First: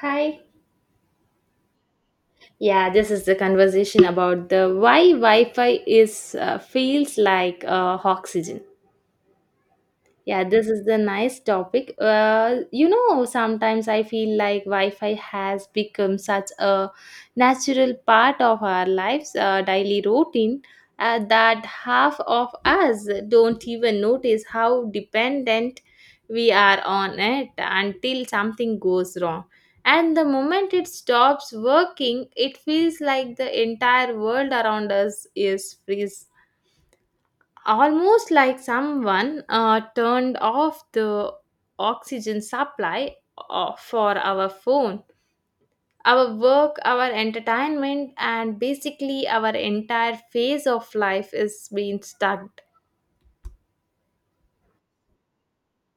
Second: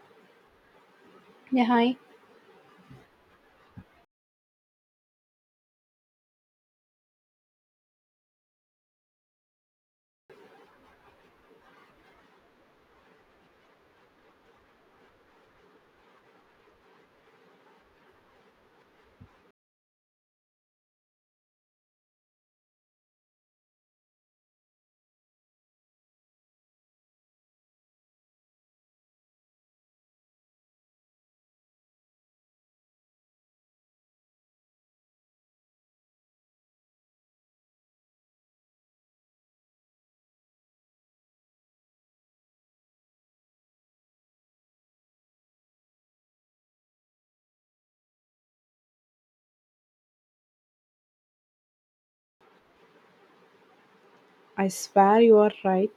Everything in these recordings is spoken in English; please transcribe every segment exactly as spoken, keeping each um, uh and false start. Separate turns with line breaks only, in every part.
Hi.
Yeah, hi.
Yeah, this is the conversation about the why Wi-Fi is uh, feels like uh, oxygen. Yeah, this is the nice topic. Uh, you know, sometimes I feel like Wi-Fi has become such a natural part of our lives, uh, daily routine, uh, that half of us don't even notice how dependent we are on it until something goes wrong. And the moment it stops working, it feels like the entire world around us is freeze, almost like someone uh, turned off the oxygen supply uh, for our phone, our work, our entertainment, and basically our entire phase of life is being stuck.
I swear you are right.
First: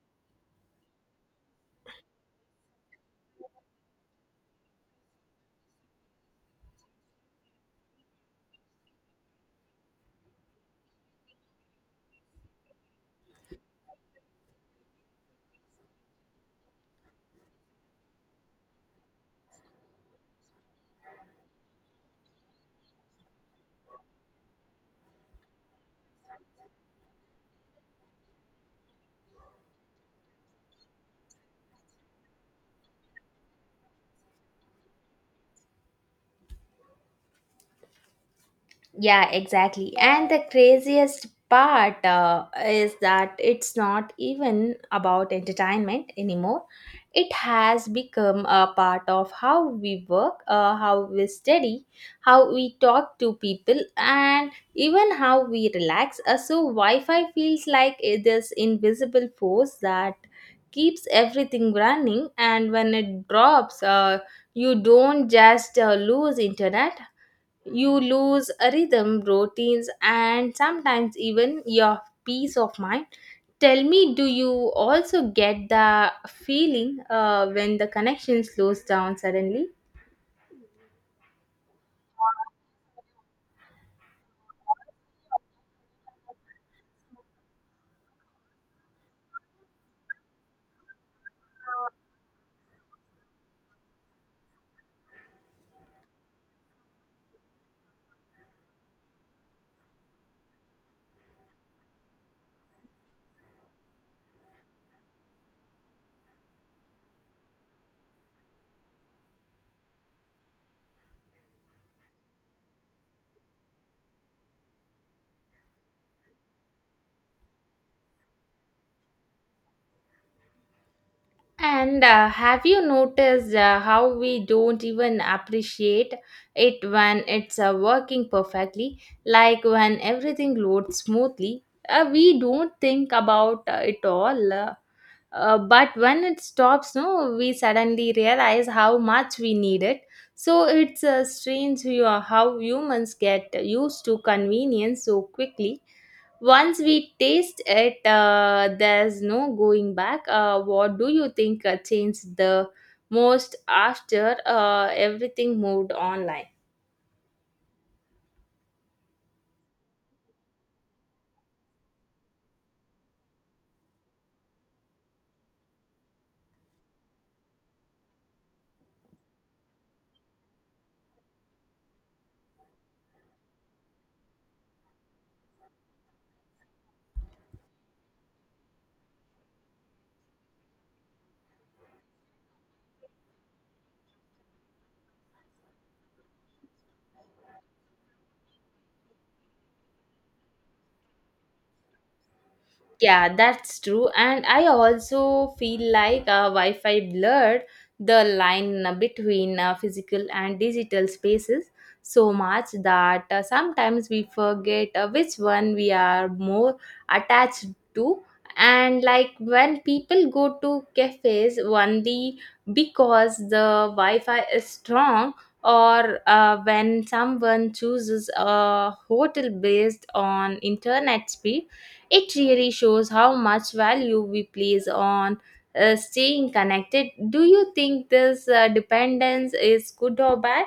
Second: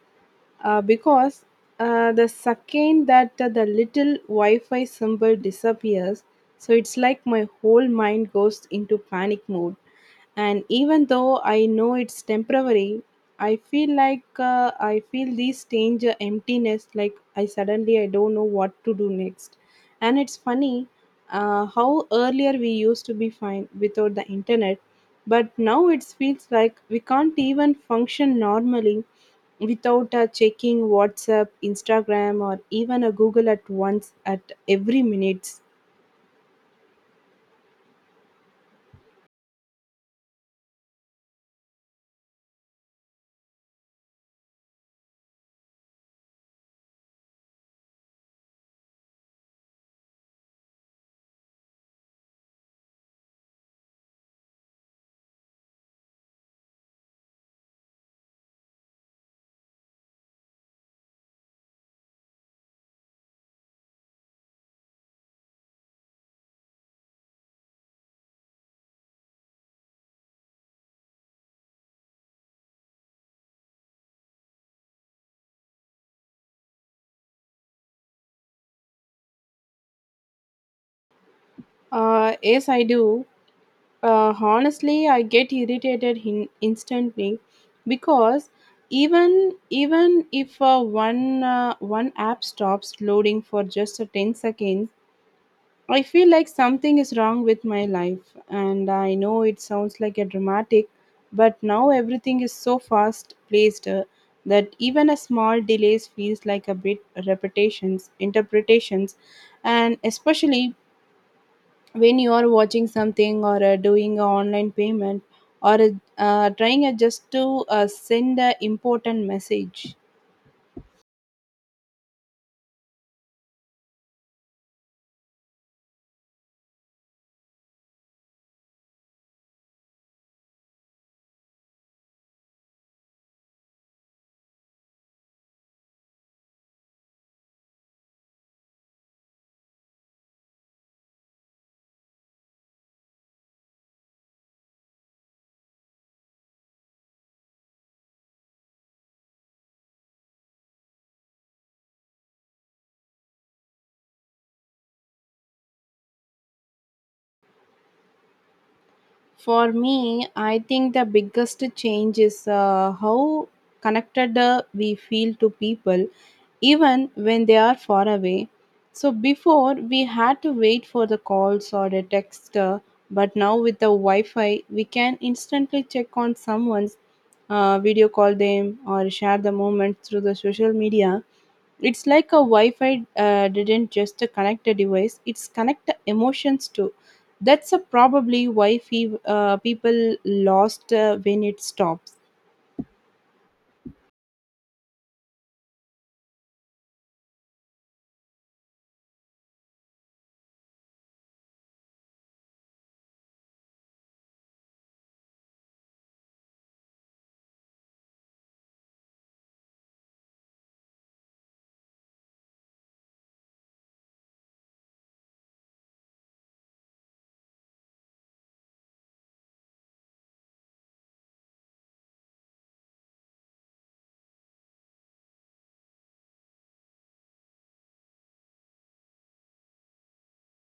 Uh, because uh, the second that uh, the little Wi Fi symbol disappears, so it's like my whole mind goes into panic mode. And even though I know it's temporary, I feel like uh, I feel this strange uh, emptiness, like I suddenly I don't know what to do next. And it's funny uh, how earlier we used to be fine without the internet. But now it feels like we can't even function normally without uh, checking WhatsApp, Instagram, or even a Google at once at every minutes.
Yeah, exactly. And the craziest part uh, is that it's not even about entertainment anymore. It has become a part of how we work, uh, how we study, how we talk to people, and even how we relax. Uh, so, Wi Fi feels like it- this invisible force that keeps everything running, and when it drops, uh, you don't just uh, lose internet, you lose a rhythm, routines, and sometimes even your peace of mind. Tell me, do you also get the feeling uh, when the connection slows down suddenly?
Uh, yes, I do. Uh, honestly, I get irritated in instantly because even even if uh, one uh, one app stops loading for just a ten seconds. I feel like something is wrong with my life, and I know it sounds like a dramatic, but now everything is so fast placed uh, that even a small delays feels like a bit repetitions, interpretations, and especially when you are watching something or uh, doing an online payment or uh, trying uh, just to uh, send an important message.
And uh, have you noticed uh, how we don't even appreciate it when it's uh, working perfectly? Like when everything loads smoothly, uh, we don't think about uh, it all. Uh, uh, but when it stops, no, we suddenly realize how much we need it. So it's uh, strange you- uh, how humans get used to convenience so quickly. Once we taste it, uh, there's no going back. Uh, what do you think uh, changed the most after uh, everything moved online?
For me, I think the biggest change is uh, how connected uh, we feel to people, even when they are far away. So, before we had to wait for the calls or the text, uh, but now with the Wi Fi, we can instantly check on someone's, uh, video call them, or share the moment through the social media. It's like a Wi-Fi uh, didn't just connect a device; it's connect the emotions too. That's a probably why fe- uh, people lost uh, when it stops.
Yeah, that's true. And I also feel like uh, Wi Fi blurred the line uh, between uh, physical and digital spaces so much that uh, sometimes we forget uh, which one we are more attached to. And like when people go to cafes only because the Wi Fi is strong, or uh, when someone chooses a hotel based on internet speed, it really shows how much value we place on uh, staying connected. Do you think this uh, dependence is good or bad?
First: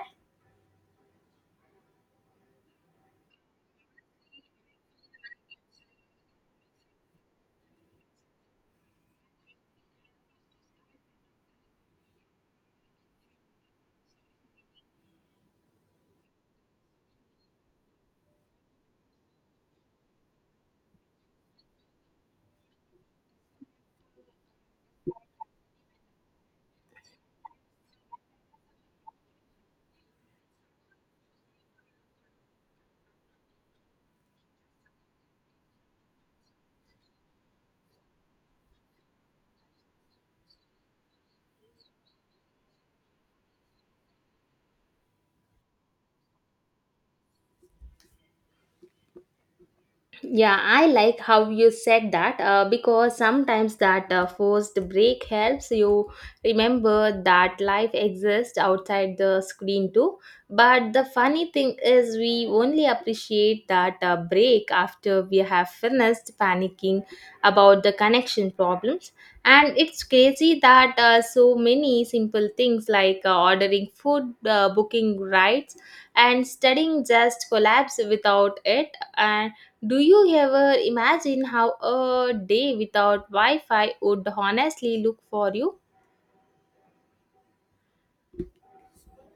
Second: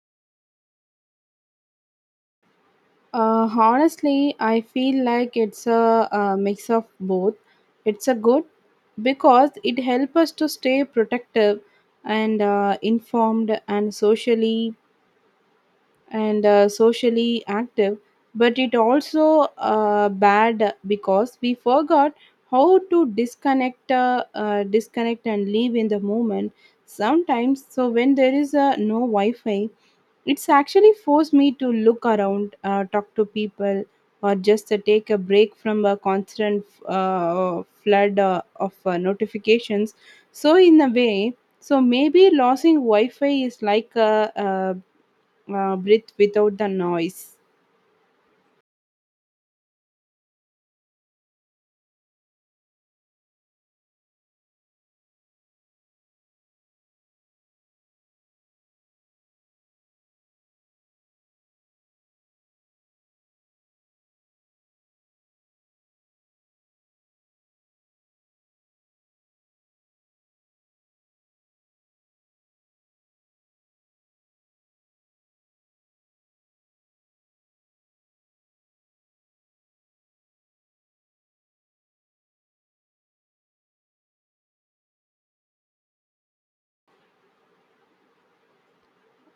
Uh, honestly, I feel like it's a, a mix of both. It's a good because it helps us to stay protective and uh, informed and socially and uh, socially active, but it also uh, bad because we forgot how to disconnect, uh, uh, disconnect and live in the moment sometimes. So when there is uh, no Wi-Fi, it's actually forced me to look around, uh, talk to people, or just uh, take a break from a constant uh, flood uh, of uh, notifications. So, in a way, so maybe losing Wi Fi is like a, a, a breath without the noise.
Yeah, I like how you said that uh, because sometimes that uh, forced break helps you remember that life exists outside the screen too. But the funny thing is, we only appreciate that uh, break after we have finished panicking about the connection problems. And it's crazy that uh, so many simple things like uh, ordering food, uh, booking rides, and studying just collapse without it. And do you ever imagine how a day without Wi Fi would honestly look for you?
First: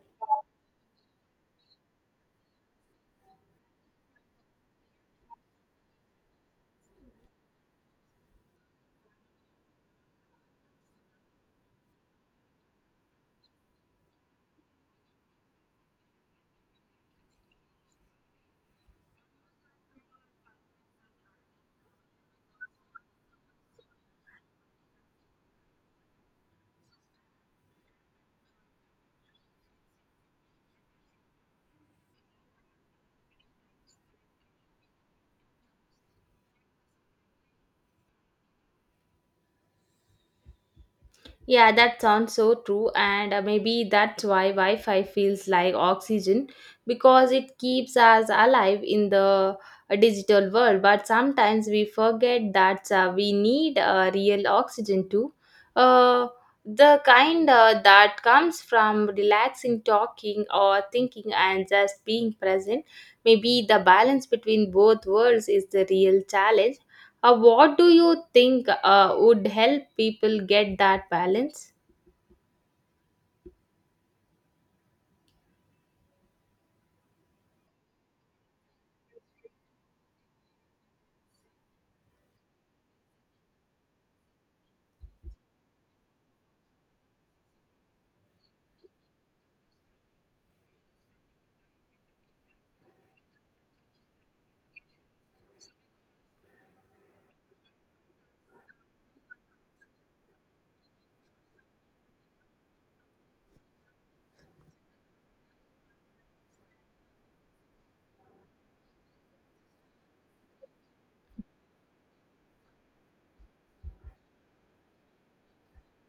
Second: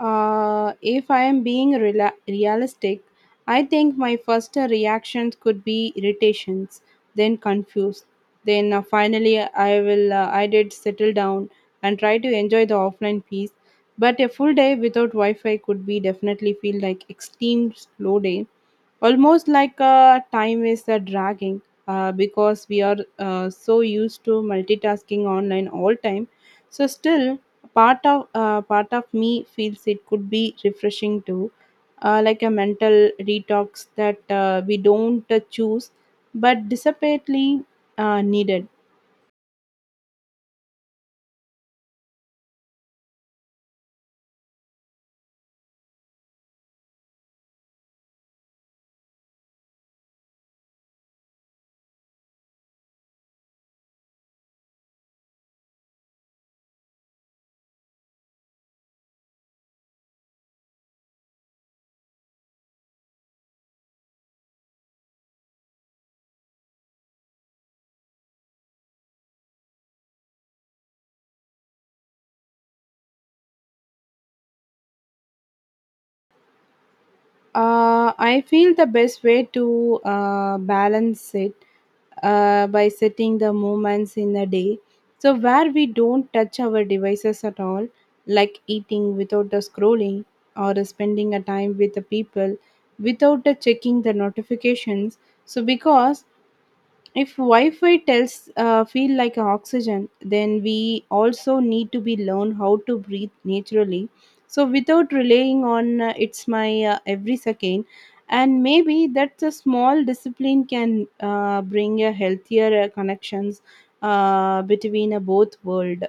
Uh, if I am being rela realistic, I think my first reactions could be irritations, then confused. Then uh, finally, I will uh, I did settle down and try to enjoy the offline piece. But a full day without Wi-Fi could be definitely feel like extreme slow day, almost like uh, time is uh, dragging, uh, because we are uh, so used to multitasking online all time. So still, part of uh, part of me feels it could be refreshing too, uh, like a mental detox that uh, we don't uh, choose but desperately uh, needed.
Yeah, that sounds so true, and uh, maybe that's why Wi Fi feels like oxygen because it keeps us alive in the uh, digital world. But sometimes we forget that uh, we need uh, real oxygen too. Uh, the kind uh, that comes from relaxing, talking, or thinking, and just being present. Maybe the balance between both worlds is the real challenge. Uh, what do you think uh, would help people get that balance?
Uh, I feel the best way to uh, balance it uh, by setting the moments in a day. So, where we don't touch our devices at all, like eating without the scrolling or spending a time with the people without the checking the notifications. So, because if wi-fi tells uh, feel like oxygen, then we also need to be learn how to breathe naturally, so without relying on uh, it's my uh, every second, and maybe that's a small discipline can uh, bring a healthier uh, connections uh, between a both world.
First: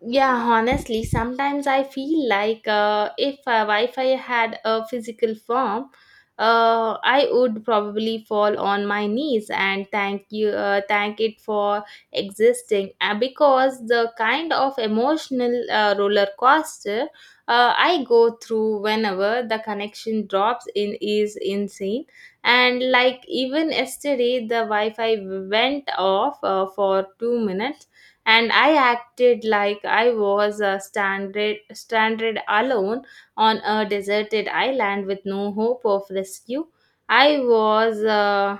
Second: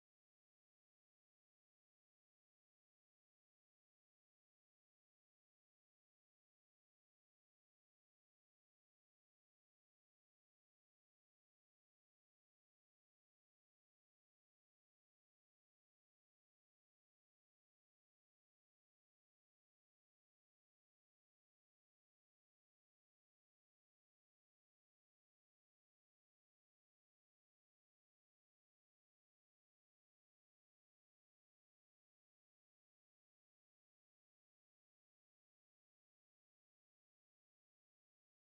Yeah, honestly, sometimes I feel like uh, if uh, Wi-Fi had a physical form, uh, I would probably fall on my knees and thank you, uh, thank it for existing. Uh, because the kind of emotional uh, roller coaster uh, I go through whenever the connection drops in is insane. And like even yesterday, the Wi-Fi went off uh, for two minutes and I acted like I was uh, stranded, stranded alone on a deserted island with no hope of rescue. I was uh,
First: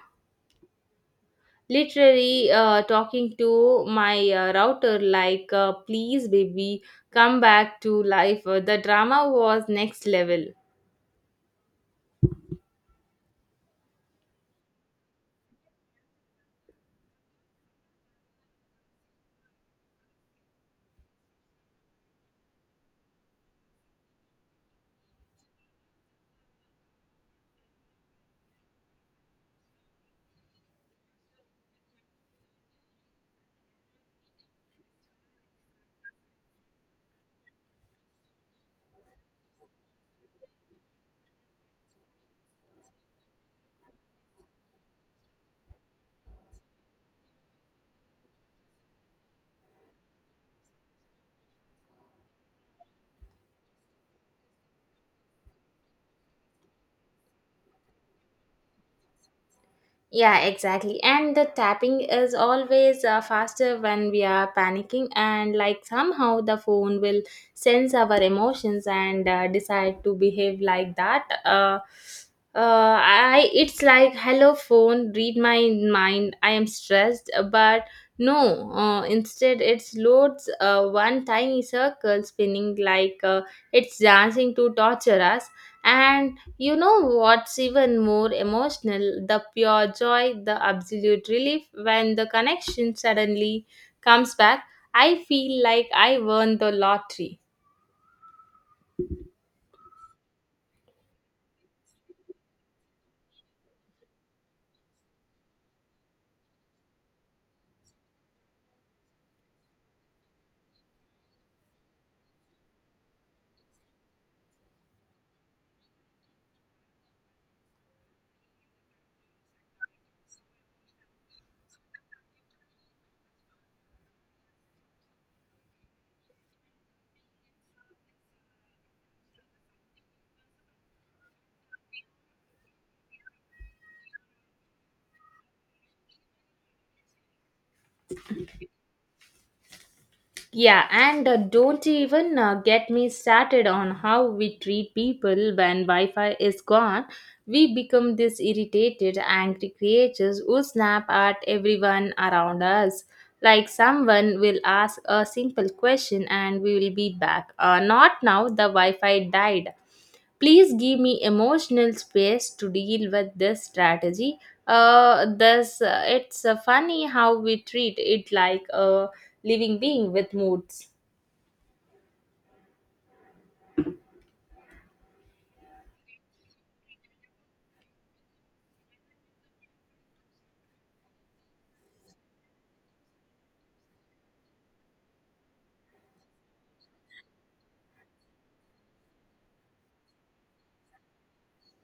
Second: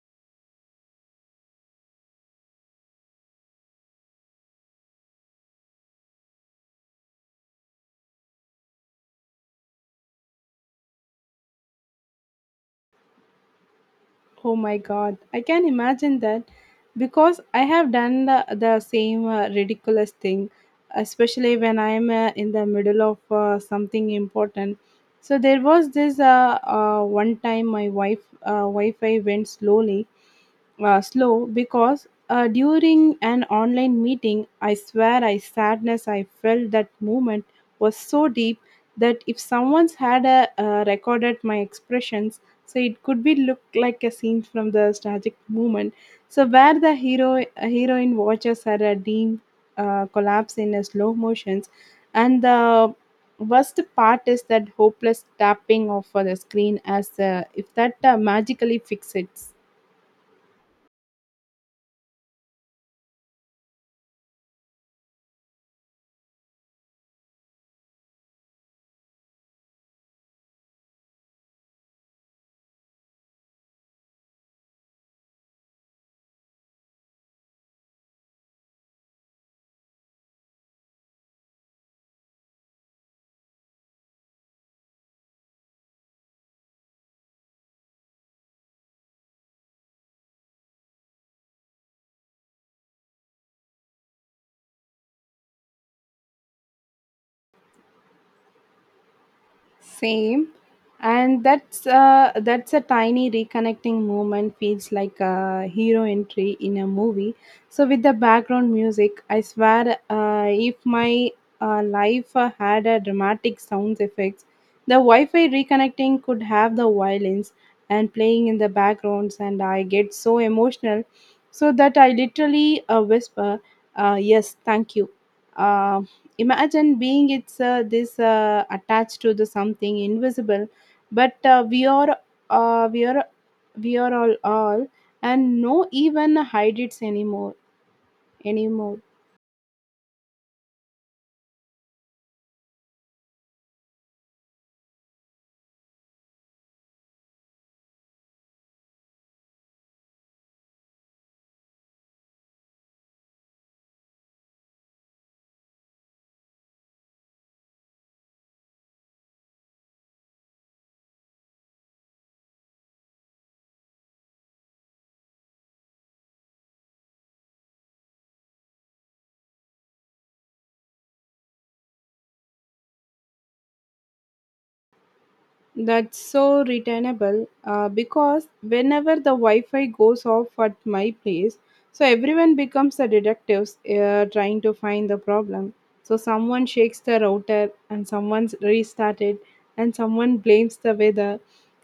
literally uh, talking to my uh, router like, uh, please, baby, come back to life. Uh, The drama was next level.
Oh my god, I can imagine that because I have done the, the same uh, ridiculous thing, especially when I'm uh, in the middle of uh, something important. So there was this uh, uh, one time my wife uh, Wi-Fi went slowly, uh, slow because uh, during an online meeting, I swear I sadness I felt that moment was so deep that if someone's had uh, uh, recorded my expressions, so it could be looked like a scene from the tragic moment. So where the hero heroine watches her uh, dream uh, collapse in a slow motions, and the worst part is that hopeless tapping of uh, the screen as uh, if that uh, magically fixes it.
Yeah, exactly. And the tapping is always uh, faster when we are panicking, and like somehow the phone will sense our emotions and uh, decide to behave like that. Uh, uh, I it's like hello phone, read my mind. I am stressed, but no. Uh, instead, it loads uh, one tiny circle spinning like uh, it's dancing to torture us. And you know what's even more emotional? The pure joy, the absolute relief when the connection suddenly comes back. I feel like I won the lottery.
Same, and that's uh, that's a tiny reconnecting moment. Feels like a hero entry in a movie. So with the background music, I swear, uh, if my uh, life uh, had a dramatic sound effects, the Wi-Fi reconnecting could have the violins and playing in the backgrounds, and I get so emotional, so that I literally uh, whisper, uh, "Yes, thank you." Uh, Imagine being it's uh, this uh, attached to the something invisible, but uh, we are uh, we are we are all all and no even hide it anymore anymore
Yeah, and uh, don't even uh, get me started on how we treat people when Wi Fi is gone. We become these irritated, angry creatures who snap at everyone around us. Like someone will ask a simple question and we will be back. Uh, not now, the Wi Fi died. Please give me emotional space to deal with this strategy. Uh, this uh, it's uh, funny how we treat it like a living being with moods.
That's so retainable uh, because whenever the Wi Fi goes off at my place, so everyone becomes a detective, uh, trying to find the problem. So someone shakes the router and someone's restarted, and someone blames the weather,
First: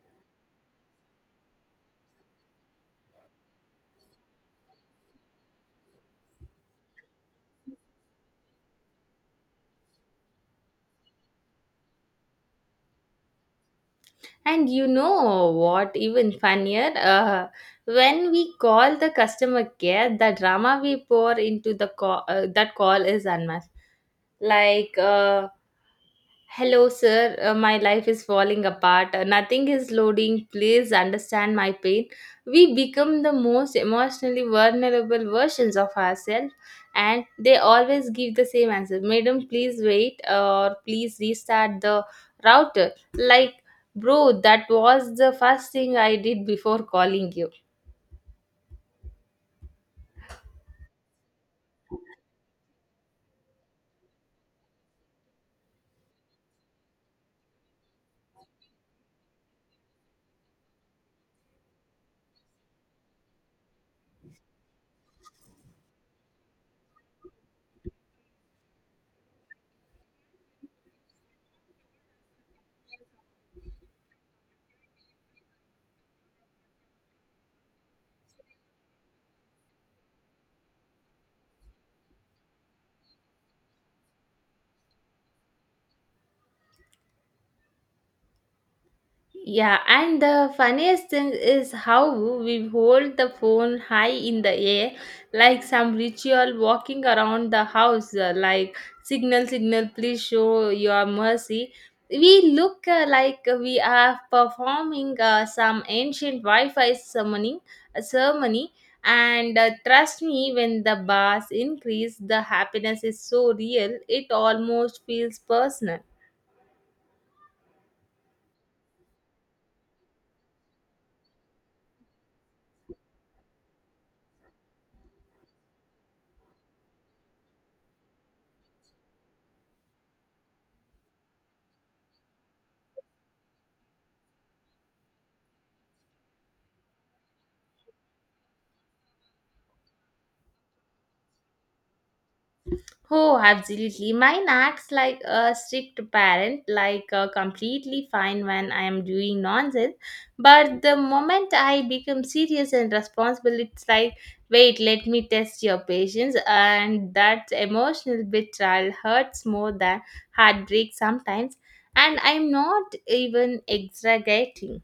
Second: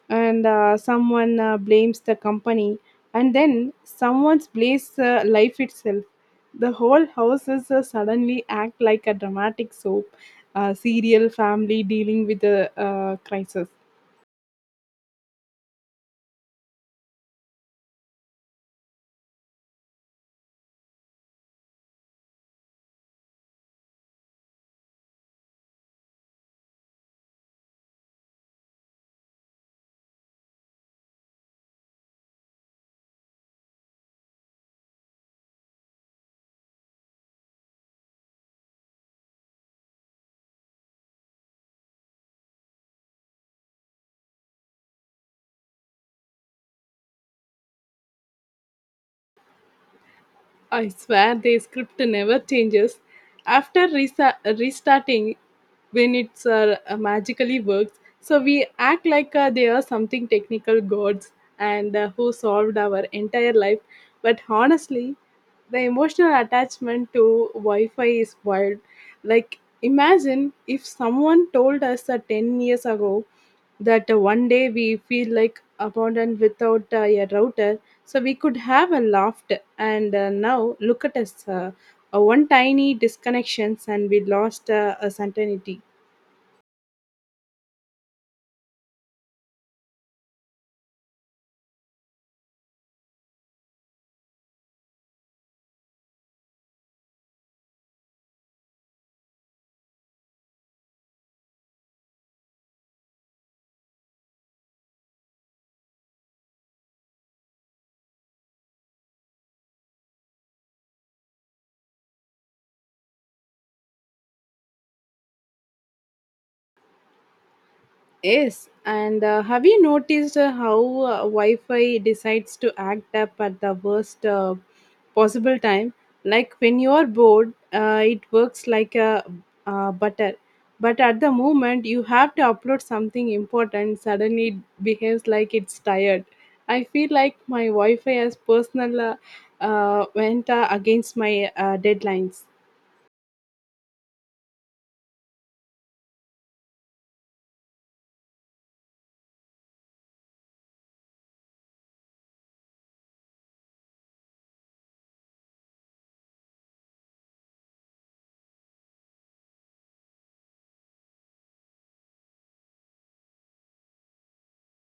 and uh, someone uh, blames the company, and then someone's blames uh, life itself. The whole house is uh, suddenly act like a dramatic soap uh, serial family dealing with a uh, crisis.
And you know what, even funnier, uh, when we call the customer care, the drama we pour into the call, uh, that call is unmatched. Like, uh, hello, sir. Uh, my life is falling apart. Uh, nothing is loading. Please understand my pain. We become the most emotionally vulnerable versions of ourselves, and they always give the same answer. Madam, please wait, or please restart the router. Like, bro, that was the first thing I did before calling you.
I swear the script never changes. After resa- restarting, when it's uh, magically works, so we act like uh, they are something technical gods and uh, who solved our entire life. But honestly, the emotional attachment to Wi-Fi is wild. Like imagine if someone told us uh, ten years ago that uh, one day we feel like abandoned without uh, a router, so we could have a laugh, and uh, now look at us, uh, uh, one tiny disconnections and we lost uh, a certainty.
Yeah, and the funniest thing is how we hold the phone high in the air, like some ritual walking around the house, uh, like signal, signal, please show your mercy. We look uh, like we are performing uh, some ancient Wi Fi summoning a ceremony. And uh, trust me, when the bars increase, the happiness is so real, it almost feels personal.
Yes, and uh, have you noticed uh, how uh, Wi-Fi decides to act up at the worst uh, possible time? Like when you are bored, uh, it works like a uh, butter, but at the moment you have to upload something important, suddenly it behaves like it's tired. I feel like my Wi-Fi as personal uh, uh, went uh, against my uh, deadlines.
Oh, absolutely. Mine acts like a strict parent, like uh, completely fine when I am doing nonsense. But the moment I become serious and responsible, it's like, wait, let me test your patience. And that emotional betrayal hurts more than heartbreak sometimes. And I'm not even exaggerating.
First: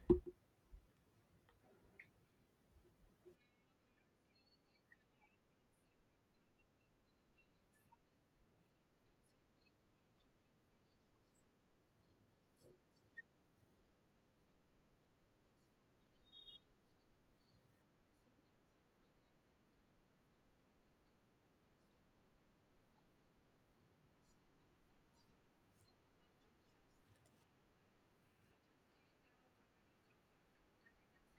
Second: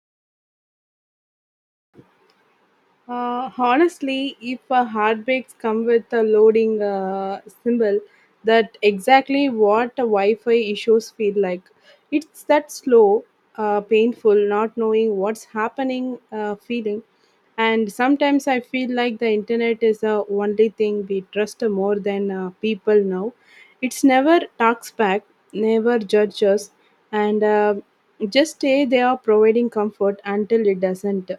Uh, honestly, if a heartbreaks come with a loading uh, symbol, that exactly what a Wi-Fi issues feel like. It's that slow, uh, painful, not knowing what's happening, uh, feeling. And sometimes I feel like the internet is the only thing we trust more than uh, people now. It's never talks back, never judges, and uh, just say they are providing comfort until it doesn't.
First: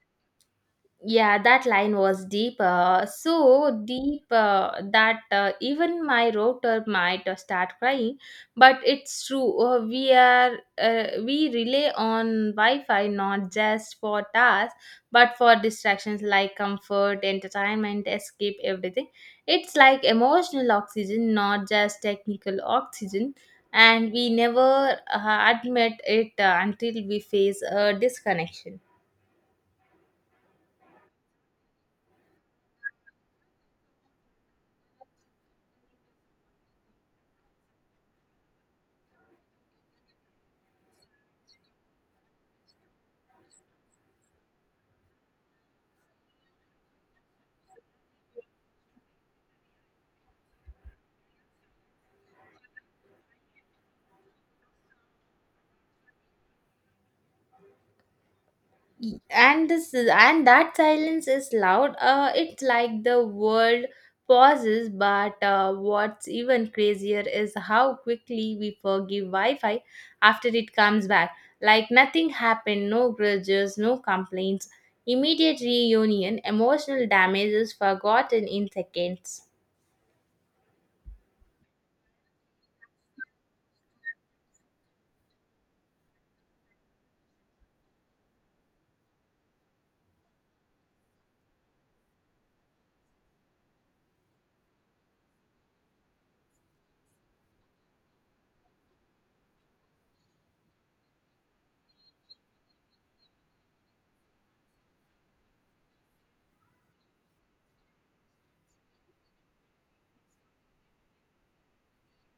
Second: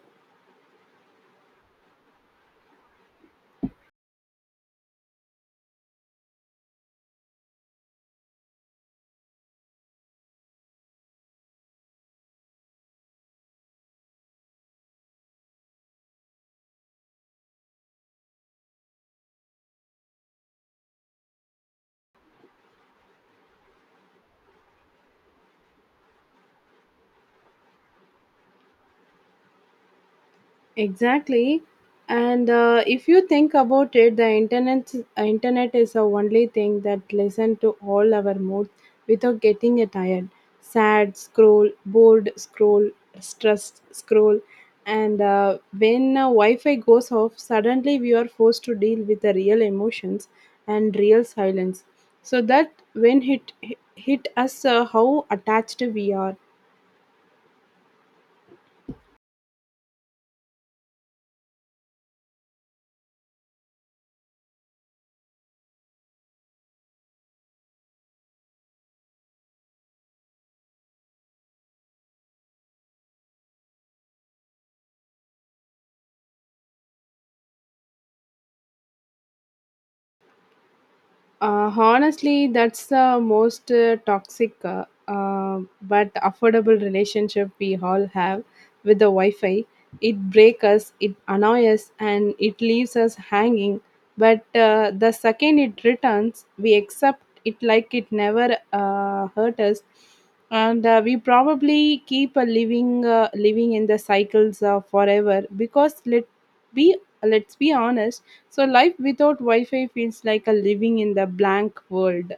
Yeah, that line was deep, uh, so deep uh, that uh, even my router might uh, start crying. But it's true. Uh, we are uh, we rely on Wi-Fi not just for tasks, but for distractions like comfort, entertainment, escape, everything. It's like emotional oxygen, not just technical oxygen. And we never uh, admit it uh, until we face a disconnection.
Exactly. And uh, if you think about it, the internet uh, internet is the only thing that listen to all our moods without getting it tired. Sad scroll, bored scroll, stressed scroll, and uh, when uh, Wi-Fi goes off, suddenly we are forced to deal with the real emotions and real silence. So that when hit hit us, uh, how attached we are.
Y- and this is, and that silence is loud, uh, it's like the world pauses. But uh, what's even crazier is how quickly we forgive wi-fi after it comes back, like nothing happened, no grudges, no complaints, immediate reunion, emotional damage is forgotten in seconds.
Uh, honestly, that's the most uh, toxic uh, uh, but affordable relationship we all have with the Wi Fi. It breaks us, it annoys us, and it leaves us hanging. But uh, the second it returns, we accept it like it never uh, hurt us. And uh, we probably keep a living uh, living in the cycles uh, forever, because let be let's be honest, so life without Wi-Fi feels like a living in the blank world.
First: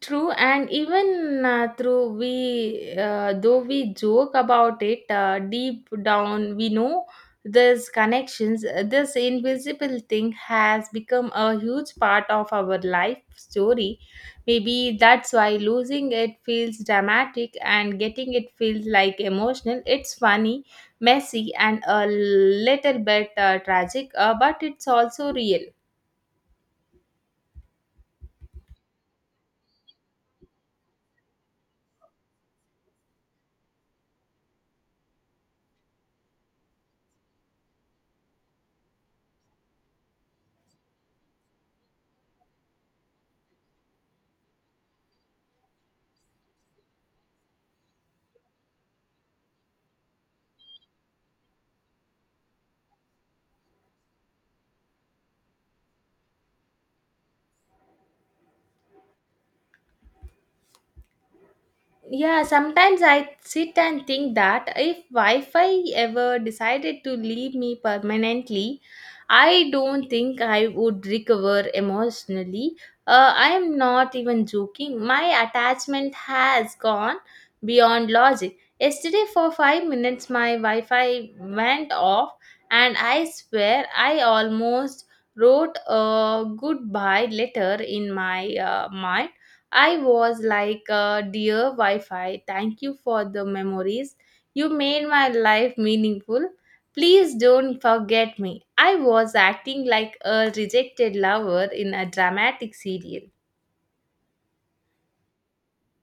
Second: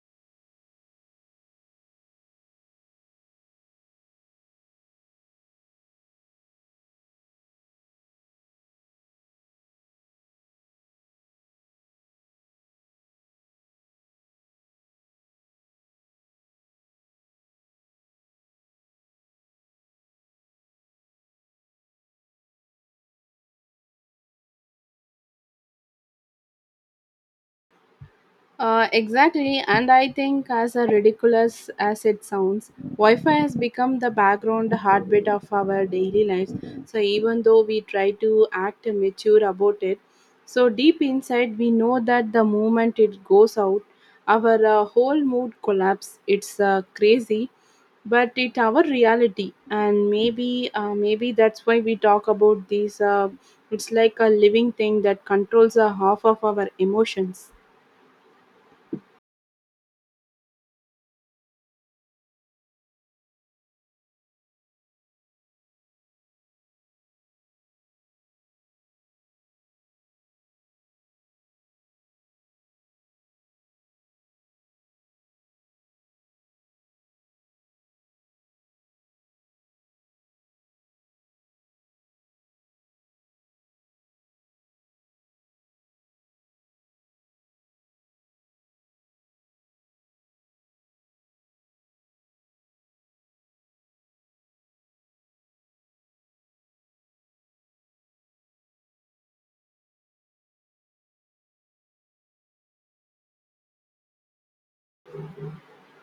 True, and even uh, through we, uh, though we joke about it, uh, deep down we know these connections, uh, this invisible thing has become a huge part of our life story. Maybe that's why losing it feels dramatic and getting it feels like emotional. It's funny, messy, and a little bit uh, tragic, uh, but it's also real.
Uh, exactly, and I think, as a ridiculous as it sounds, Wi Fi has become the background heartbeat of our daily lives. So, even though we try to act mature about it, so deep inside we know that the moment it goes out, our uh, whole mood collapse. It's uh, crazy, but it our reality, and maybe uh, maybe that's why we talk about these. Uh, it's like a living thing that controls a half of our emotions.
Yeah, sometimes I sit and think that if Wi Fi ever decided to leave me permanently, I don't think I would recover emotionally. Uh, I am not even joking. My attachment has gone beyond logic. Yesterday, for five minutes, my Wi Fi went off, and I swear I almost wrote a goodbye letter in my uh, mind. I was like, uh, dear Wi Fi, thank you for the memories. You made my life meaningful. Please don't forget me. I was acting like a rejected lover in a dramatic serial.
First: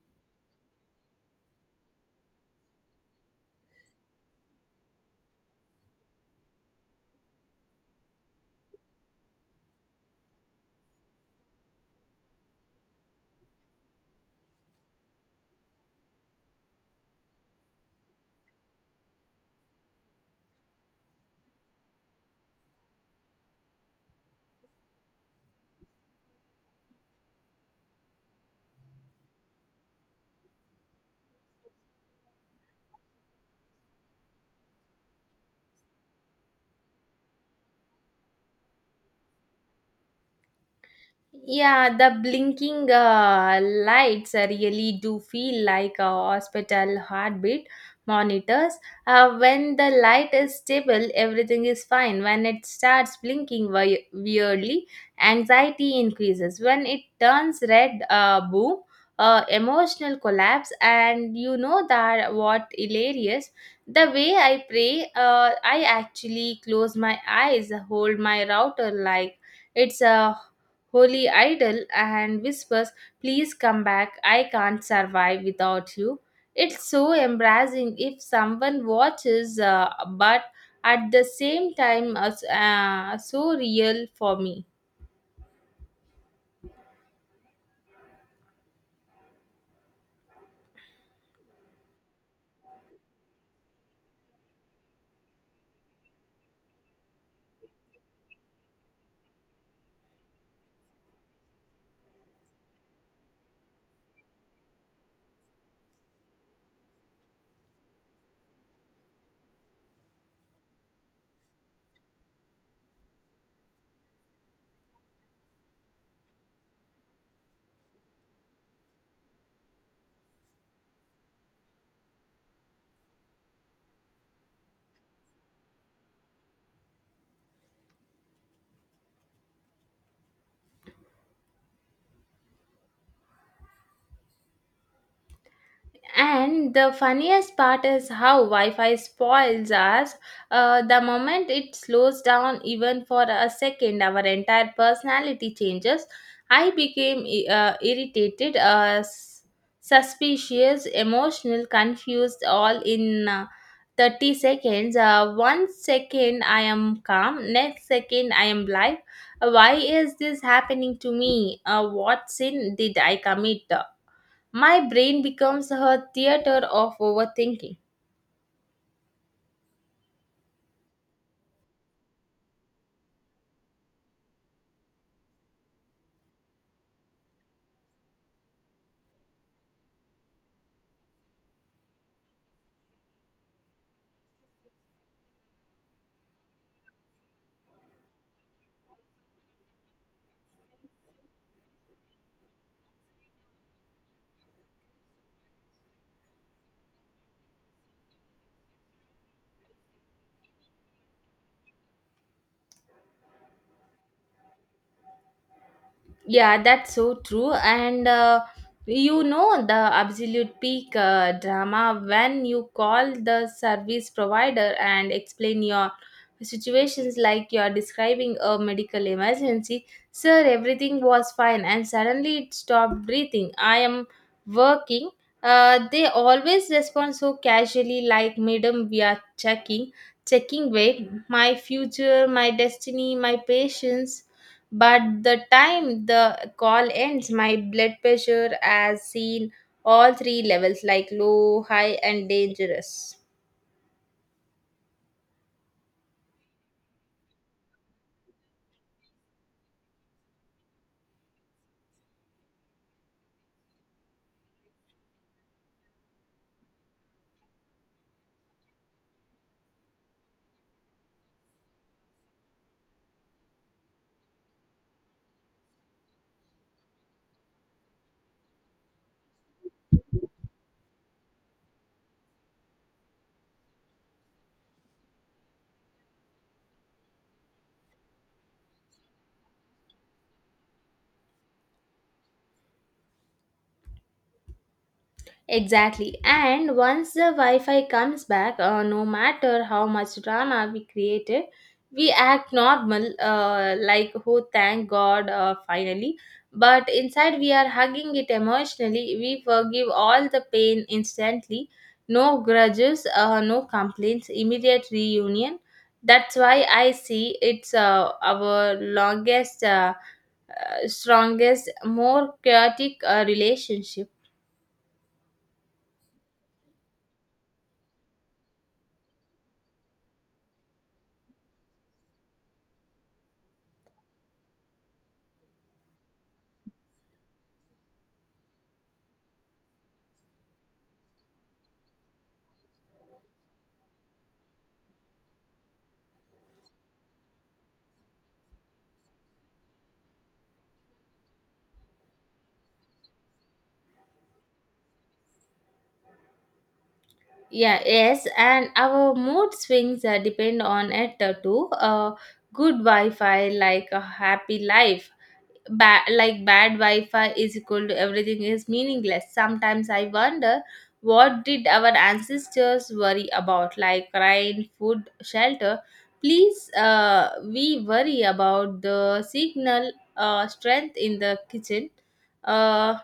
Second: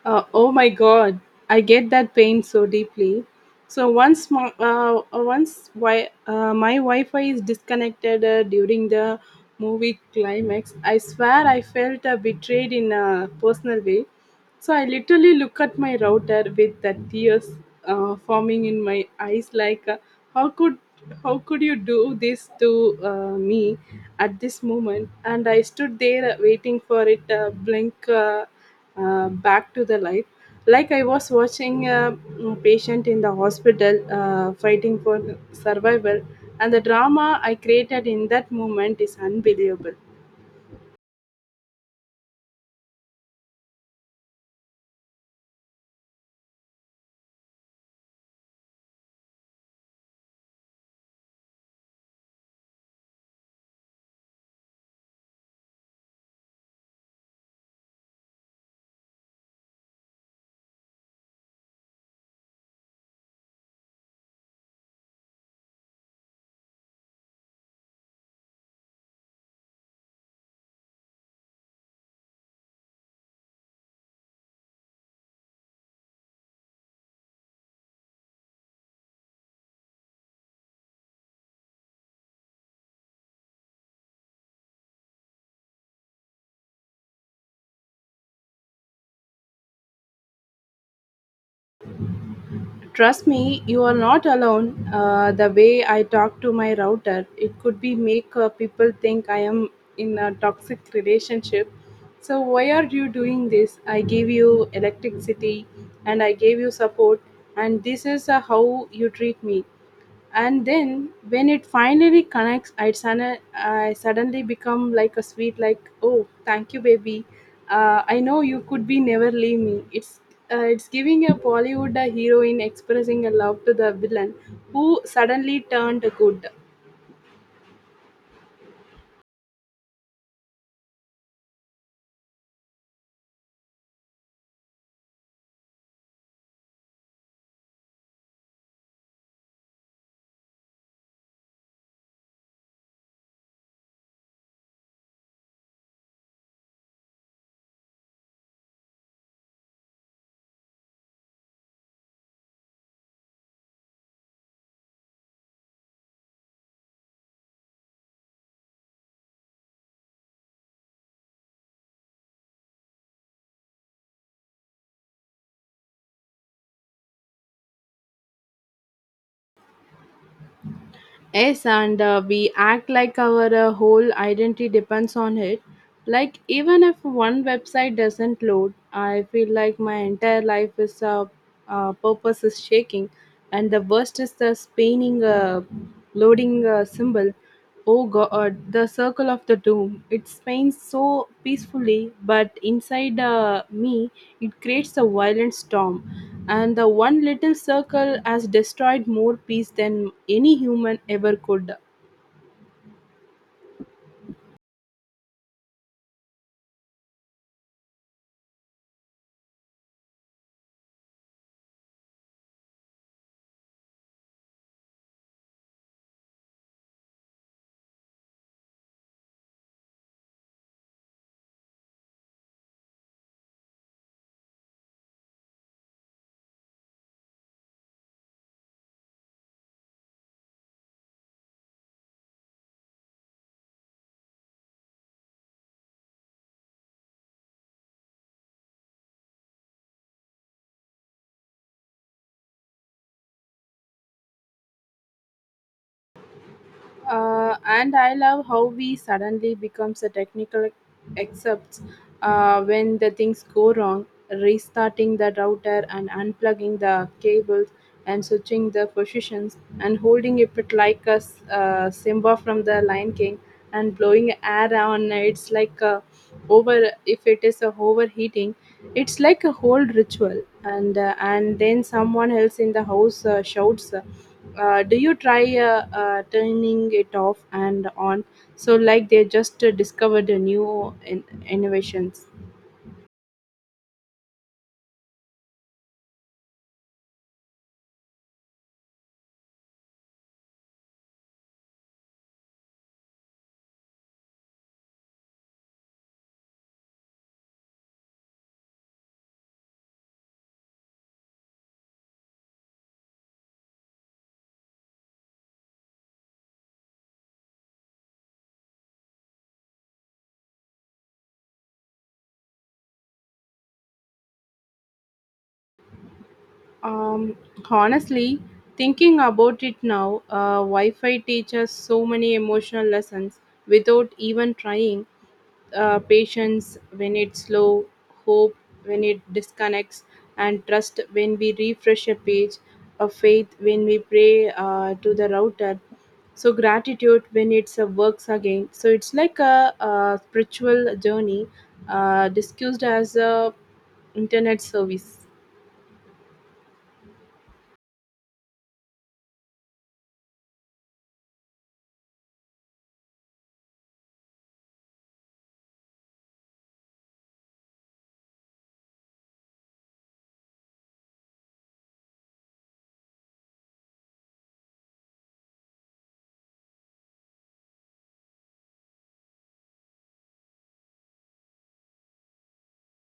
Uh, oh my God, I get that pain so deeply. So once my uh, uh, once why, uh, my Wi-Fi is disconnected uh, during the movie climax, I swear I felt uh, betrayed in a personal way. So I literally look at my router with the tears uh, forming in my eyes, like uh, how could how could you do this to uh, me at this moment? And I stood there uh, waiting for it uh, blink. Uh, uh, back to the life. Like I was watching a mm, patient in the hospital uh, fighting for survival, and the drama I created in that moment is unbelievable.
Yeah, the blinking uh, lights uh, really do feel like a hospital heartbeat monitors. Uh, when the light is stable, everything is fine. When it starts blinking we- weirdly, anxiety increases. When it turns red, uh, boom, uh, emotional collapse. And you know that what hilarious? The way I pray, uh, I actually close my eyes, hold my router like it's a wholly idle, and whispers, please come back, I can't survive without you. It's so embarrassing if someone watches, uh, but at the same time, uh, s- uh, so real for me.
Trust me, you are not alone. Uh, the way I talk to my router, it could be make uh, people think I am in a toxic relationship. So why are you doing this? I gave you electricity, and I gave you support, and this is uh, how you treat me. And then when it finally connects, i, sudden, I suddenly become like a sweet like, oh, thank you baby, uh, I know you could be never leave me. It's uh, it's giving a bollywood a heroine expressing a love to the villain who suddenly turned good.
And the funniest part is how Wi Fi spoils us. Uh, the moment it slows down, even for a second, our entire personality changes. I became i- uh, irritated, uh, s- suspicious, emotional, confused, all in uh, thirty seconds. Uh, one second I am calm, next second I am live. Uh, Why is this happening to me? Uh, what sin did I commit? My brain becomes her theater of overthinking.
Yes, and uh, we act like our uh, whole identity depends on it. Like, even if one website doesn't load, I feel like my entire life is uh, uh, purpose is shaking. And the worst is the spinning uh, loading uh, symbol. Oh god, the circle of the doom. It spins so peacefully, but inside uh, me, it creates a violent storm, and the one little circle has destroyed more peace than any human ever could.
Yeah, that's so true. And uh, you know the absolute peak uh, drama when you call the service provider and explain your situations like you're describing a medical emergency. Sir, everything was fine, and suddenly it stopped breathing. I am working. Uh, they always respond so casually, like, Madam, we are checking, checking weight, my future, my destiny, my patience. But the time the call ends, my blood pressure has seen all three levels like low, high, and dangerous.
Uh, and I love how we suddenly becomes a technical except uh, when the things go wrong, restarting the router and unplugging the cables and switching the positions and holding it bit like a s- uh, Simba from the Lion King and blowing air on it's like a over if it is a overheating. It's like a whole ritual, and uh, and then someone else in the house uh, shouts, uh, uh, do you try uh, uh, turning it off and on? So like they just uh, discovered a new in- innovations.
Exactly. And once the Wi Fi comes back, uh, no matter how much drama we created, we act normal, uh, like, oh, thank God, uh, finally. But inside, we are hugging it emotionally. We forgive all the pain instantly. No grudges, uh, no complaints, immediate reunion. That's why I see it's uh, our longest, uh, uh, strongest, more chaotic uh, relationship.
um, Honestly, thinking about it now, uh, wi-fi teaches so many emotional lessons without even trying. Uh, patience when it's slow, hope when it disconnects, and trust when we refresh a page. A faith when we pray uh, to the router, so gratitude when it's uh, works again. So it's like a, a spiritual journey uh, discussed as a internet service.
Yeah, yes, and our mood swings uh, depend on it uh, too. Uh, good Wi-Fi like a happy life. Ba- like bad Wi-Fi is equal to everything is meaningless. Sometimes I wonder what did our ancestors worry about, like rain, food, shelter. Please, uh, we worry about the signal uh, strength in the kitchen. Uh,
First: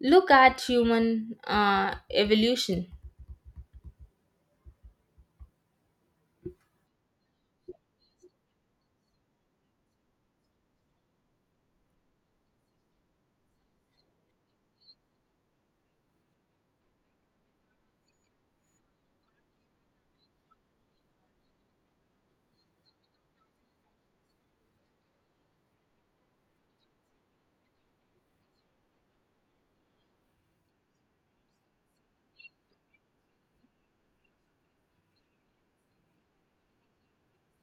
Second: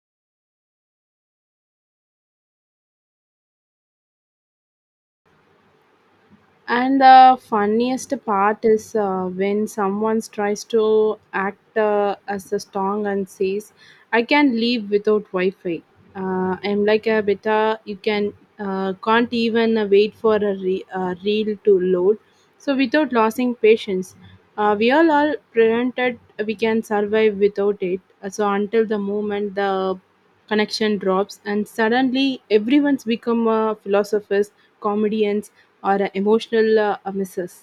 look at human uh, evolution.
And the funniest part is uh, when someone tries to act uh, as a strong and says, I can live without Wi Fi. Uh, I'm like a beta, you can, uh, can't even uh, wait for a, re- a reel to load. So, without losing patience, uh, we all all prevented we can survive without it. So, until the moment the connection drops, and suddenly everyone's become a philosophers, comedians, or a emotional uh, missus.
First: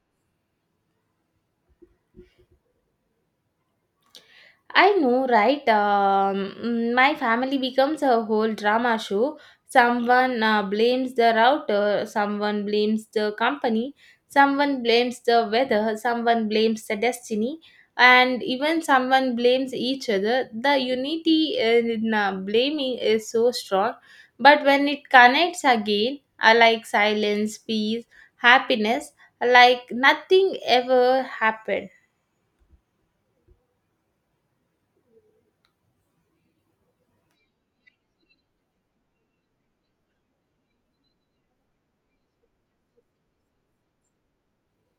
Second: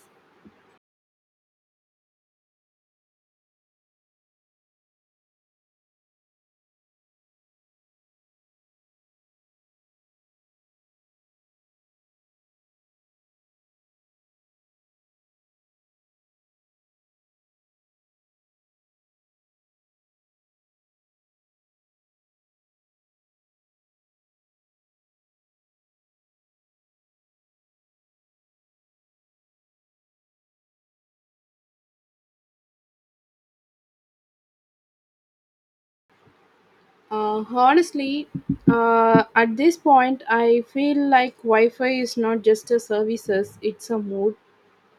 I know, right? Um, mm, my family becomes a whole drama show. Someone uh, blames the router, someone blames the company, someone blames the weather, someone blames the destiny, and even someone blames each other. The unity in uh, blaming is so strong, but when it connects again, I like silence, peace, happiness, like nothing ever happened.
Uh, honestly, uh, at this point, I feel like Wi Fi is not just a services, it's a mood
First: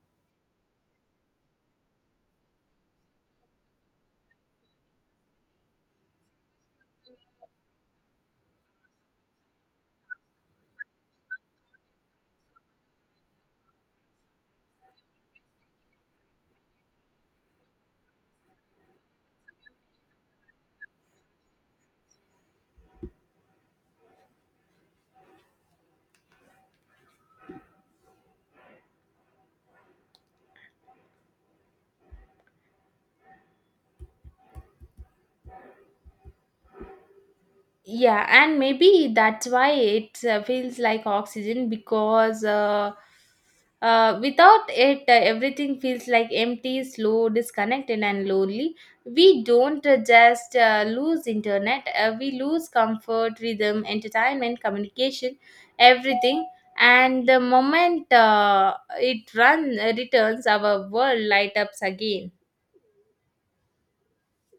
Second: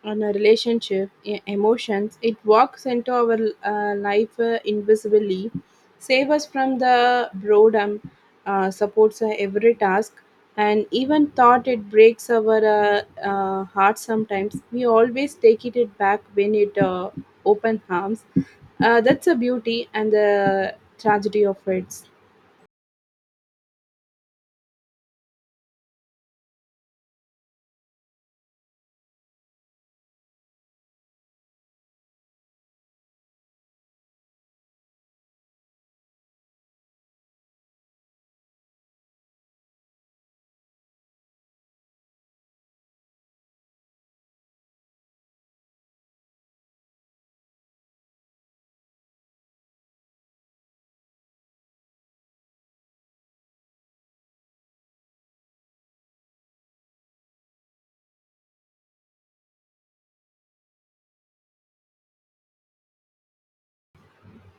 and a relationship, e- emotions. It walks into our uh, life uh, invisibly, save us from the boredom, uh, supports uh, every task, and even thought it breaks our uh, uh, heart sometimes. We always take it back when it uh, open harms. Uh, that's a beauty and the tragedy of it.
Yeah, and maybe that's why it uh, feels like oxygen because uh, uh, without it, uh, everything feels like empty, slow, disconnected, and lonely. We don't uh, just uh, lose internet, uh, we lose comfort, rhythm, entertainment, communication, everything. And the moment uh, it run uh, returns, our world light ups again.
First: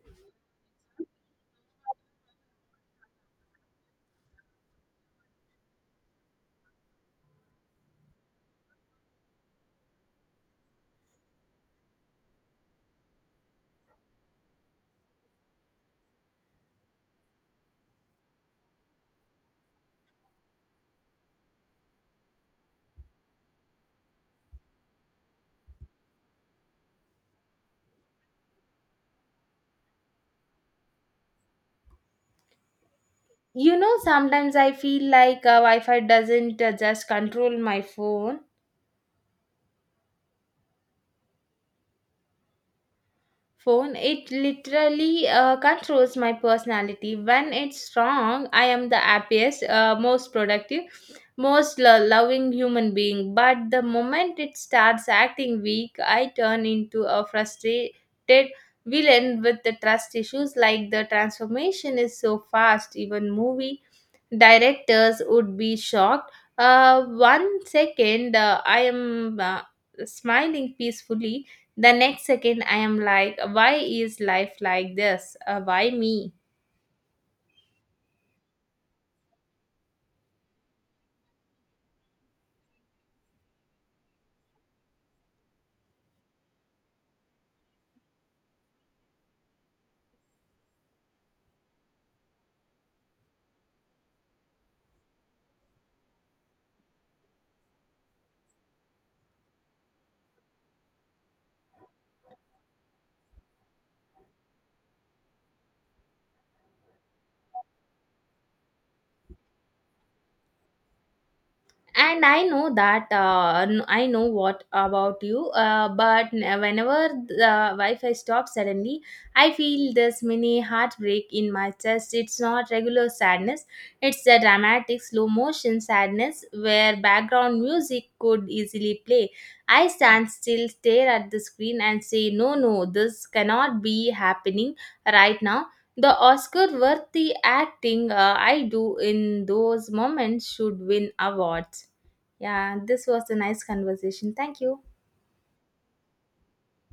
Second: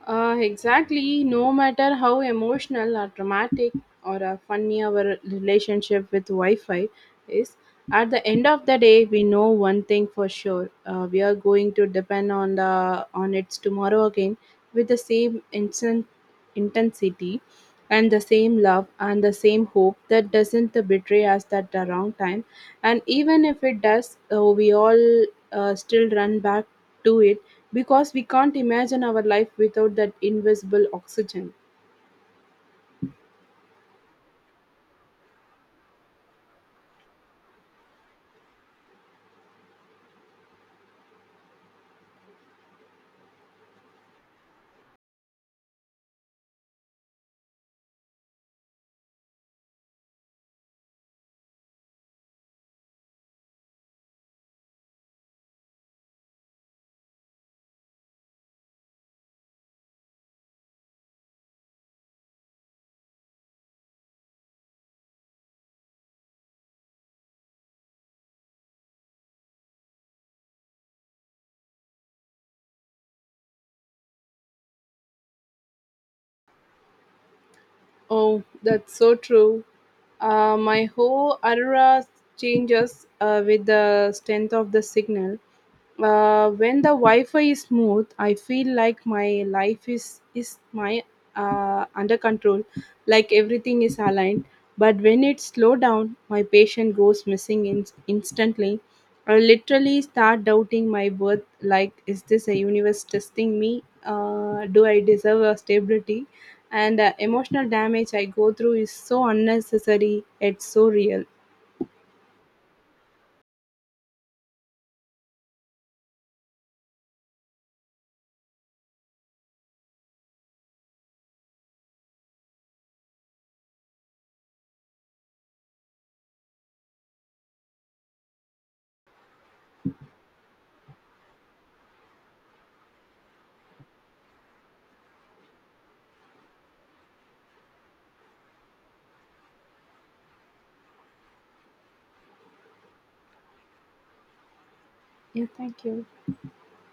Uh, exactly. No matter how emotional or dramatic or uh, funny our relationship with Wi Fi is, at the end of the day, we know one thing for sure. Uh, we are going to depend on the on its tomorrow again with the same instant intensity and the same love and the same hope that doesn't betray us at the wrong time. And even if it does, uh, we all uh, still run back to it because we can't imagine our life without that invisible oxygen.
You know, sometimes I feel like uh, Wi Fi doesn't uh, just control my phone phone, it literally uh, controls my personality. When it's strong, I am the happiest, uh, most productive, most lo- loving human being, but the moment it starts acting weak, I turn into a frustrated villain with the trust issues. Like, the transformation is so fast even movie directors would be shocked. Uh, one second, uh, I am uh, smiling peacefully. The next second, I am like, why is life like this? Uh, why me?
Oh, that's so true. Uh, my whole aura changes uh, with the strength of the signal. Uh, when the Wi-Fi is smooth, I feel like my life is is my uh, under control, like everything is aligned. But when it's slow down, my patient goes missing in- instantly. I literally start doubting my worth. Like, is this a universe testing me? Uh, do I deserve a stability? And the emotional damage I go through is so unnecessary. It's so real.
And I know that uh, n- I know what about you, uh, but n- whenever the wi-fi stops suddenly, I feel this mini heartbreak in my chest. It's not regular sadness, it's a dramatic slow motion sadness where background music could easily play. I stand still, stare at the screen and say no, no, this cannot be happening right now. The oscar worthy acting uh, I do in those moments should win awards. Yeah, this was a nice conversation. Thank you.
Yeah, thank you.